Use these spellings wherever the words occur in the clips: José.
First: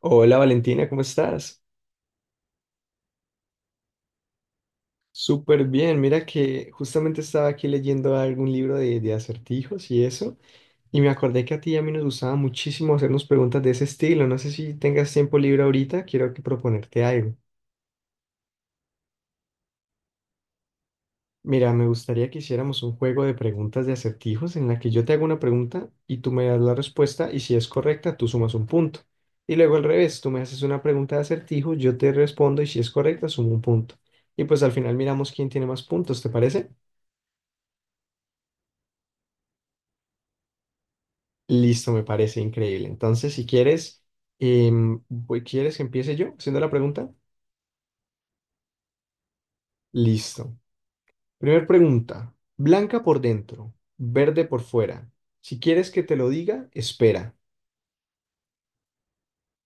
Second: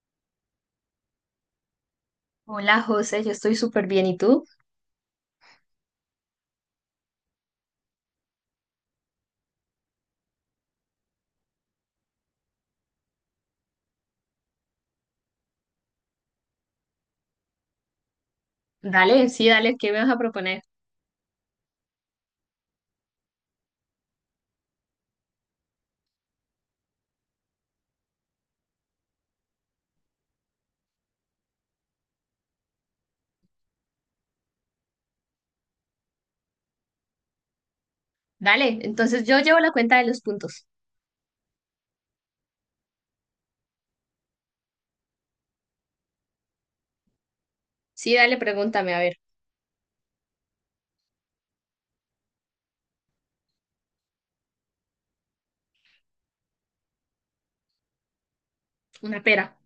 Hola Valentina, ¿cómo estás? Hola José, yo estoy súper bien. ¿Y tú? Súper bien, mira que justamente estaba aquí leyendo algún libro de acertijos y eso, y me acordé que a ti y a mí nos gustaba muchísimo hacernos preguntas de ese estilo, no sé si tengas tiempo libre ahorita, quiero que proponerte algo. Dale, sí, dale, ¿qué me vas a proponer? Mira, me gustaría que hiciéramos un juego de preguntas de acertijos en la que yo te hago una pregunta y tú me das la respuesta y si es correcta, tú sumas un punto. Y luego al revés, tú me haces una pregunta de acertijo, yo te respondo y si es correcta, sumo un punto. Y pues al final miramos quién tiene más puntos, ¿te parece? Dale, entonces yo llevo la cuenta de los puntos. Listo, me parece increíble. Entonces, si quieres, ¿quieres que empiece yo haciendo la pregunta? Sí, dale, pregúntame, a ver, Listo. Primer pregunta. Blanca por dentro, verde por fuera. Si quieres que te lo diga, espera. una pera.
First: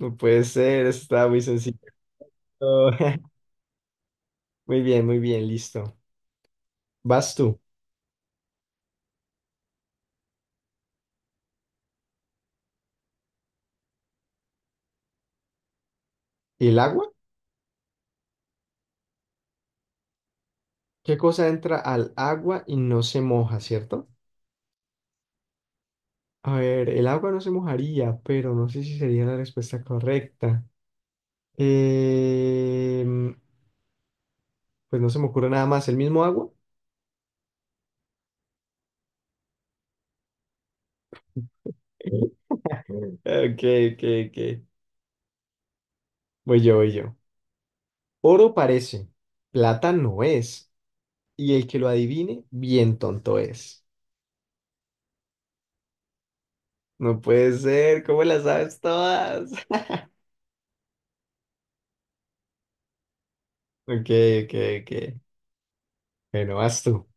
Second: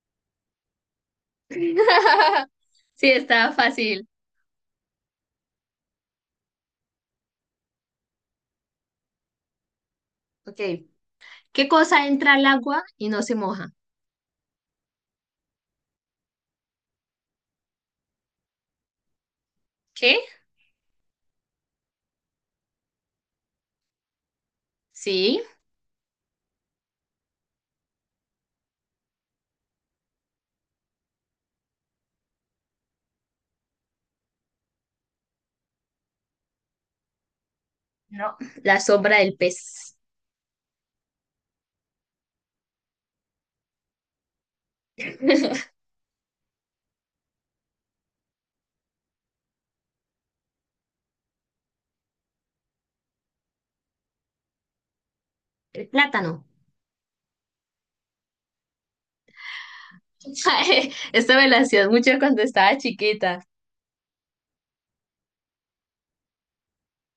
No puede ser, está muy sencillo. Sí, está fácil. Muy bien, listo. Vas tú. Ok. ¿Qué cosa entra al agua y no se moja? ¿El agua? ¿Qué? ¿Qué cosa entra al agua y no se moja, cierto? Sí, A ver, el agua no se mojaría, pero no sé si sería la respuesta correcta. Eh, Pues no se me ocurre nada más, el mismo agua. no, la sombra del pez. Ok, ok, ok. Voy yo, voy yo. Oro parece, plata no es, y el que lo adivine, bien tonto es. El plátano. No puede ser, ¿cómo las sabes todas? Esta me la hacías mucho cuando estaba chiquita. Ok, ok, ok. Bueno, vas tú.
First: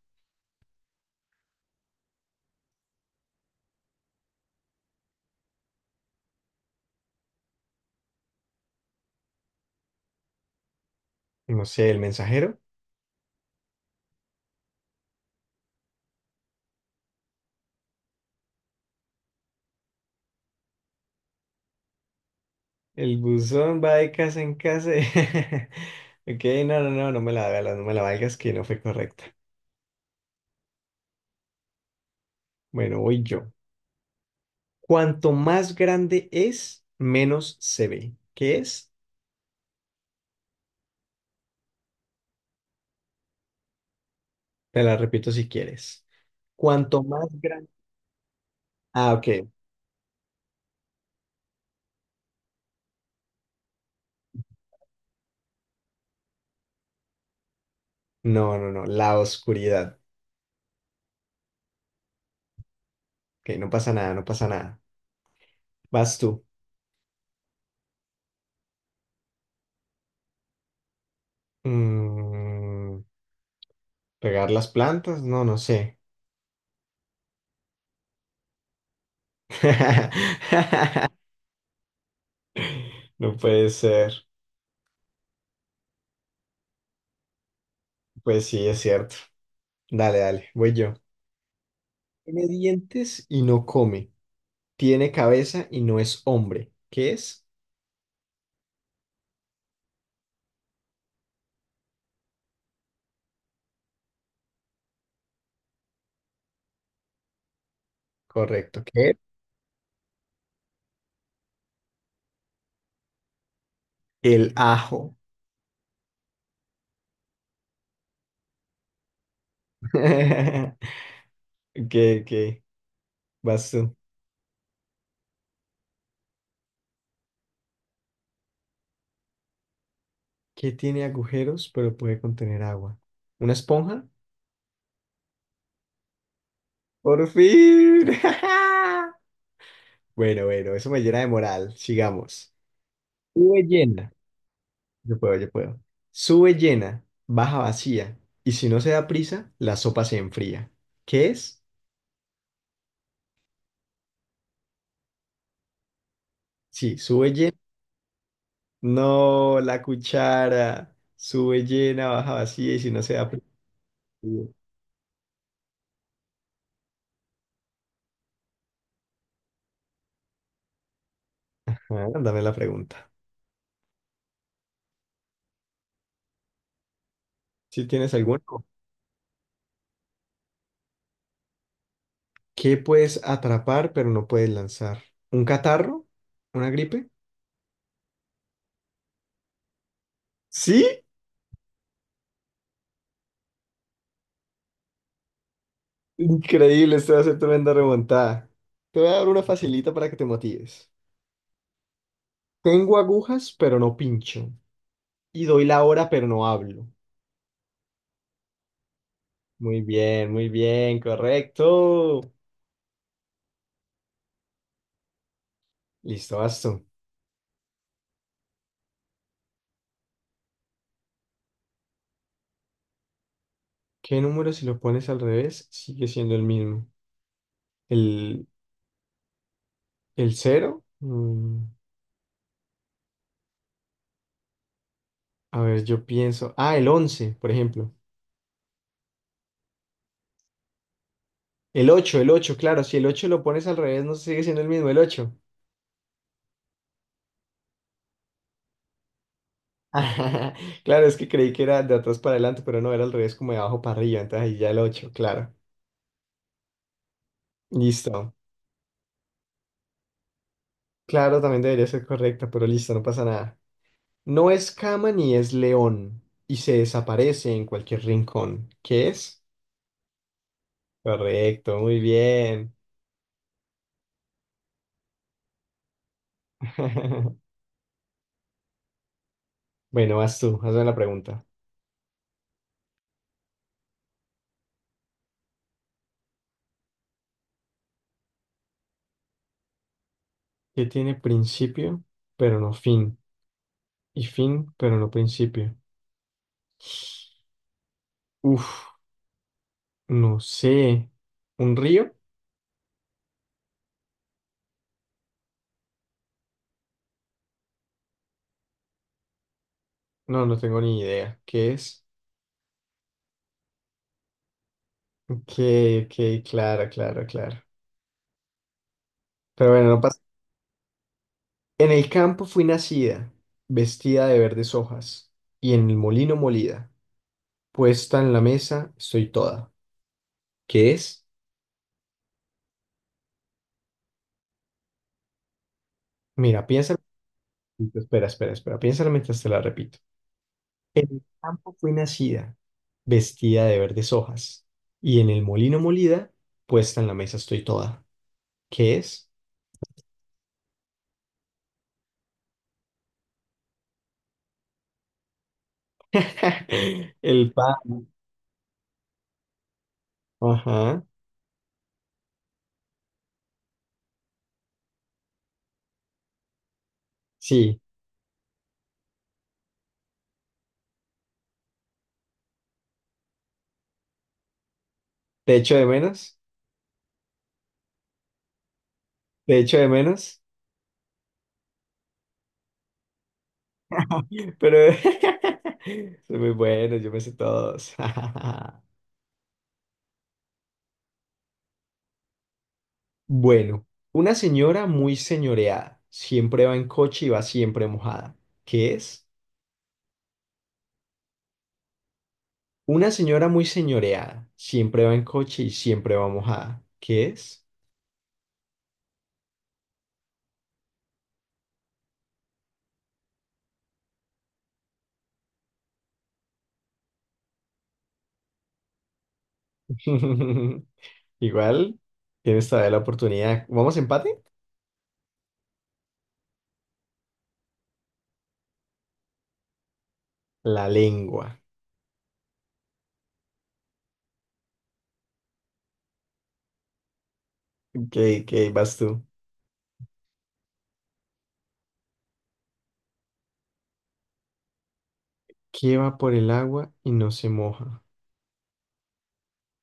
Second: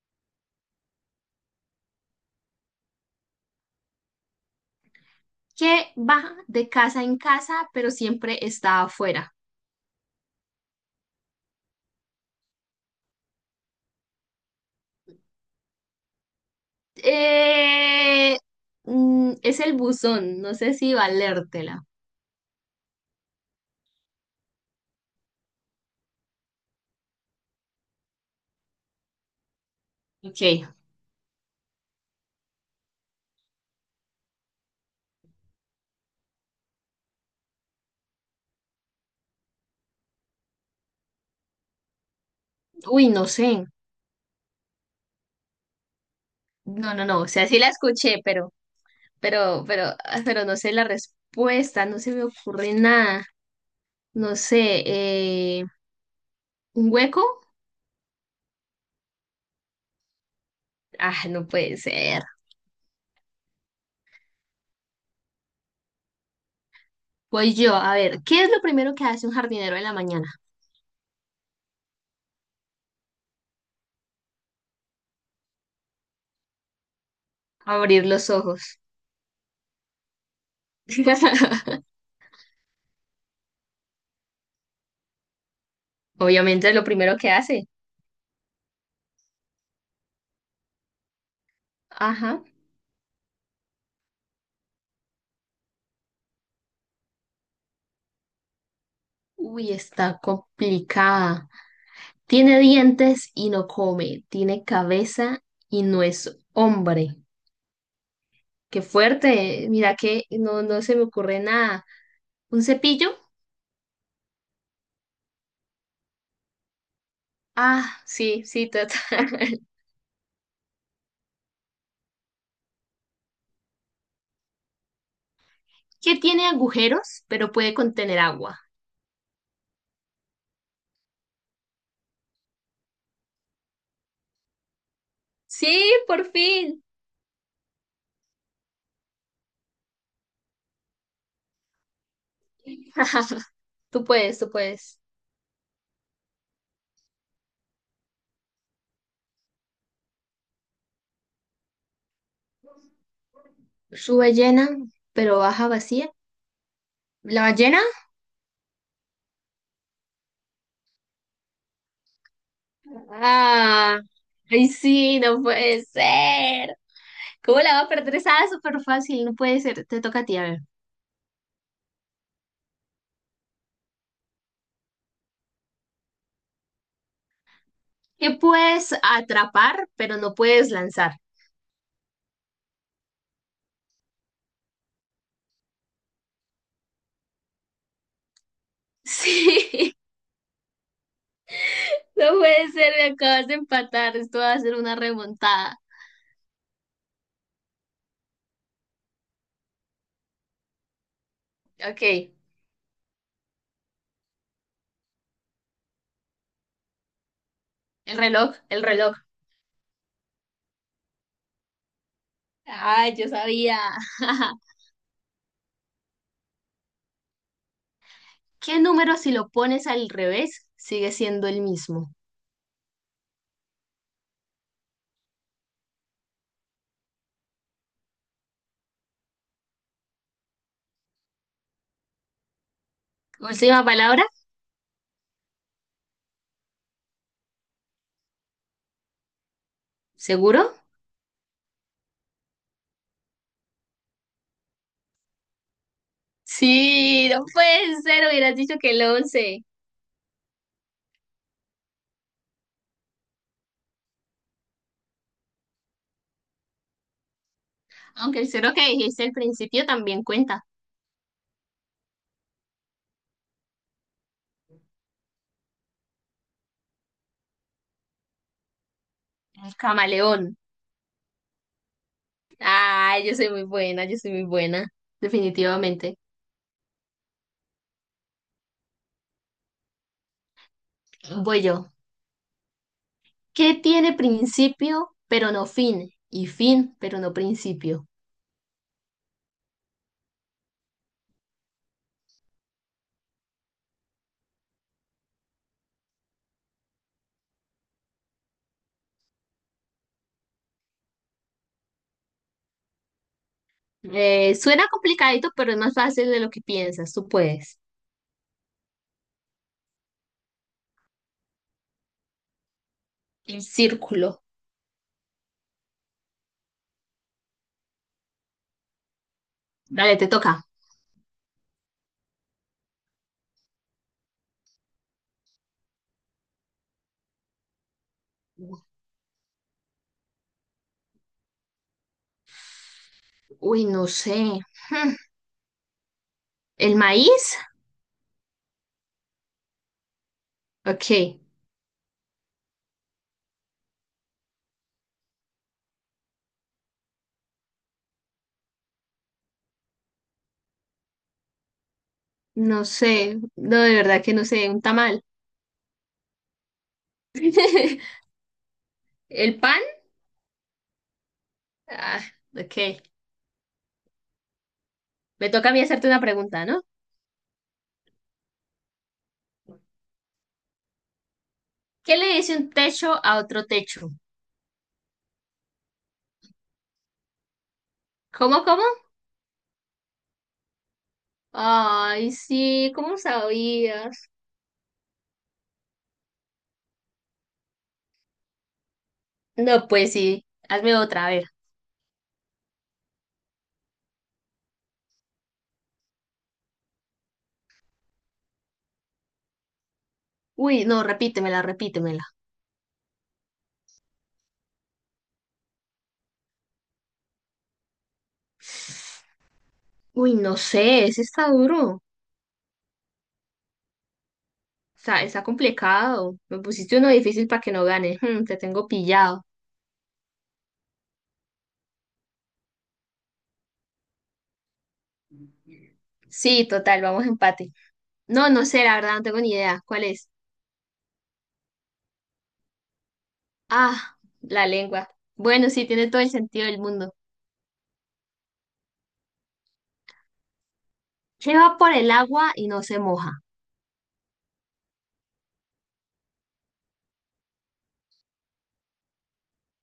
¿Qué va de casa en casa, pero siempre está afuera? No sé, el mensajero. Eh, es el buzón, no sé si valértela. El buzón va de casa en casa. Ok, no, no, no, no me la valgas, no me la valgas, que no fue correcta. Ok. Bueno, voy yo. Cuanto más grande es, menos se ve. ¿Qué es? Uy, no sé. Te la repito si quieres. No, Cuanto no, no. más O sea, sí grande. la escuché, Ah, ok. Pero no sé la respuesta, no se me ocurre nada. No sé, ¿un hueco? No, no, no. La oscuridad. Ah, no puede ser. Ok, no pasa nada, no pasa nada. Vas tú. Voy yo, a ver, ¿qué es lo primero que hace un jardinero en la mañana? Mm, ¿Regar las plantas? No, no sé. Abrir los ojos. No puede ser. Obviamente es lo primero que hace. Pues sí, es cierto. Dale, dale, voy yo. Ajá. Tiene dientes y no come. Tiene cabeza y no es hombre. ¿Qué es? Uy, está complicada. Tiene dientes y no come, tiene cabeza y no es hombre. Qué Correcto. ¿Qué? fuerte, mira que no, no se me ocurre nada. ¿Un cepillo? El ajo. Ah, sí, sí, total. Ok, ok. Vas tú. Que tiene agujeros, pero puede contener agua. ¿Qué tiene agujeros pero puede contener agua? ¿Una esponja? Sí, por fin. ¡Por fin! Bueno, bueno, eso me llena de moral. Sigamos. Sube Tú llena. puedes, tú puedes. Yo puedo, yo puedo. Sube llena, baja vacía. Y si no se da prisa, la sopa se enfría. ¿Qué es? Sube llena, pero baja vacía. Sí, sube ¿La llena. ballena? No, la cuchara. Sube llena, baja vacía y si no se da prisa. Ah, ay, sí, no puede ser. ¿Cómo la va a perder? Esa súper fácil, no puede ser. Te toca a ti, a ver. Ah, dame la pregunta. ¿Si tienes ¿Qué alguna? puedes atrapar, pero no puedes lanzar? ¿Qué puedes atrapar pero no puedes lanzar? ¿Un catarro? ¿Una gripe? Sí, ¿Sí? no puede ser, me acabas de empatar, esto va a ser una remontada. Increíble, esto va a ser tremenda remontada. Te voy a dar una facilita para que te motives. Ok, Tengo agujas pero no pincho. Y doy la hora pero no hablo. el reloj, el reloj. Muy bien, correcto. Ay, yo sabía. Listo, basta. ¿Qué número si lo pones al revés sigue siendo el mismo? ¿Qué número si lo pones al revés sigue siendo el mismo? ¿El, el cero? Última palabra, A ver, yo pienso. Ah, el 11, por ejemplo. ¿seguro? El 8, claro, si el 8 lo pones al revés, no sigue siendo el mismo el ocho. Sí, no puede ser, hubieras dicho que el once. Claro, es que creí que era de atrás para adelante, pero no, era al revés, como de abajo para arriba, entonces ahí ya el 8, claro. Listo. Aunque el cero que dijiste al principio también cuenta. Claro, también debería ser correcta, pero listo, no pasa nada. No es cama ni es león, y se desaparece en cualquier rincón. ¿Qué es? El camaleón. Correcto, muy bien. Ay, yo soy muy buena, yo soy muy buena. Definitivamente. Bueno, vas tú, hazme la pregunta. Voy yo. ¿Qué tiene principio pero no fin? Y fin pero no principio. ¿Qué tiene principio, pero no fin? Y fin, pero no principio. Uf. No sé. ¿Un río? Suena complicadito, pero es más fácil de lo que piensas. Tú puedes. No, no tengo ni idea. ¿Qué es? El círculo. Ok, ok, claro, claro, claro. Pero bueno, no Dale, pasa. te toca. En el campo fui nacida, vestida de verdes hojas, y en el molino molida, puesta en la mesa estoy toda. ¿Qué es? Uy, no sé. Hmm, Mira, ¿el piénsalo. maíz? Espera, espera, espera. Piénsalo mientras te la repito. En el Ok. campo fui nacida, vestida de verdes hojas, y en el molino molida, puesta en la mesa estoy toda. ¿Qué es? No sé. No, de verdad que no sé. Un tamal. El pan. ¿El pan? Ajá, Ah, ok. Me toca a mí hacerte una pregunta, ¿no? sí, ¿Qué le dice un techo a otro techo? te echo de menos, ¿Cómo, cómo? te echo de menos, Ay, sí, ¿cómo sabías? pero son muy buenos, yo me sé todos. No, pues sí, hazme otra, a ver. Bueno, una señora muy señoreada, siempre va en coche y va siempre mojada. ¿Qué es? Uy, no, repítemela, repítemela. Una señora muy señoreada, siempre va en coche y siempre va mojada. ¿Qué es? Uy, no sé, ese está duro. Está complicado. Me pusiste uno difícil para que no gane. Mm, te tengo pillado. Igual, tienes todavía la oportunidad. ¿Vamos a empate? Sí, total, vamos a empate. No, no sé, la verdad, no tengo ni idea. ¿Cuál es? La lengua. Ah, la lengua. Bueno, sí, tiene todo el sentido del mundo. ¿Qué vas tú? ¿Qué va por el agua y no se moja? ¿Qué va por el agua y no se moja?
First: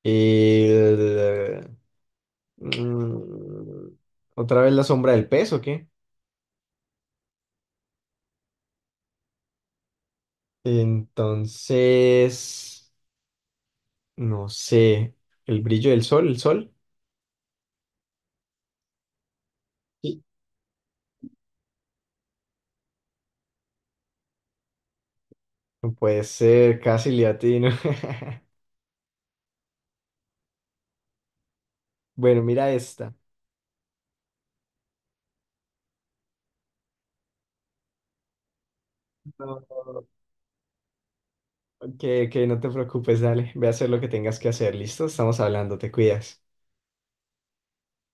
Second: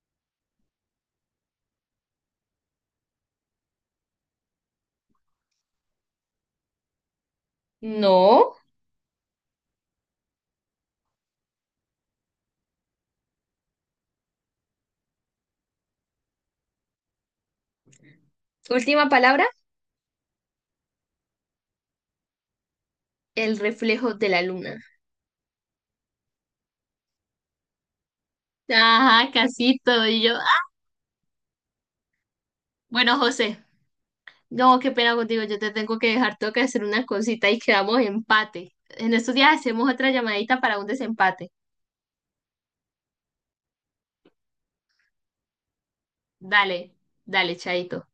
Y el- mm, otra vez la sombra del pez, ¿o qué? No. Entonces, no sé, el brillo del sol, el sol. Última palabra, Sí. el reflejo de la luna. No puede ser, casi le atino. Ajá, casito. Y yo. Ah. Bueno, mira esta. Bueno, José. No, qué pena contigo, yo te tengo que dejar, tengo que hacer una cosita y quedamos empate. En estos días No, hacemos otra llamadita para un desempate. que no te preocupes, dale, ve a hacer lo que tengas que hacer, ¿listo? Estamos hablando, te cuidas. Dale, dale, chaito.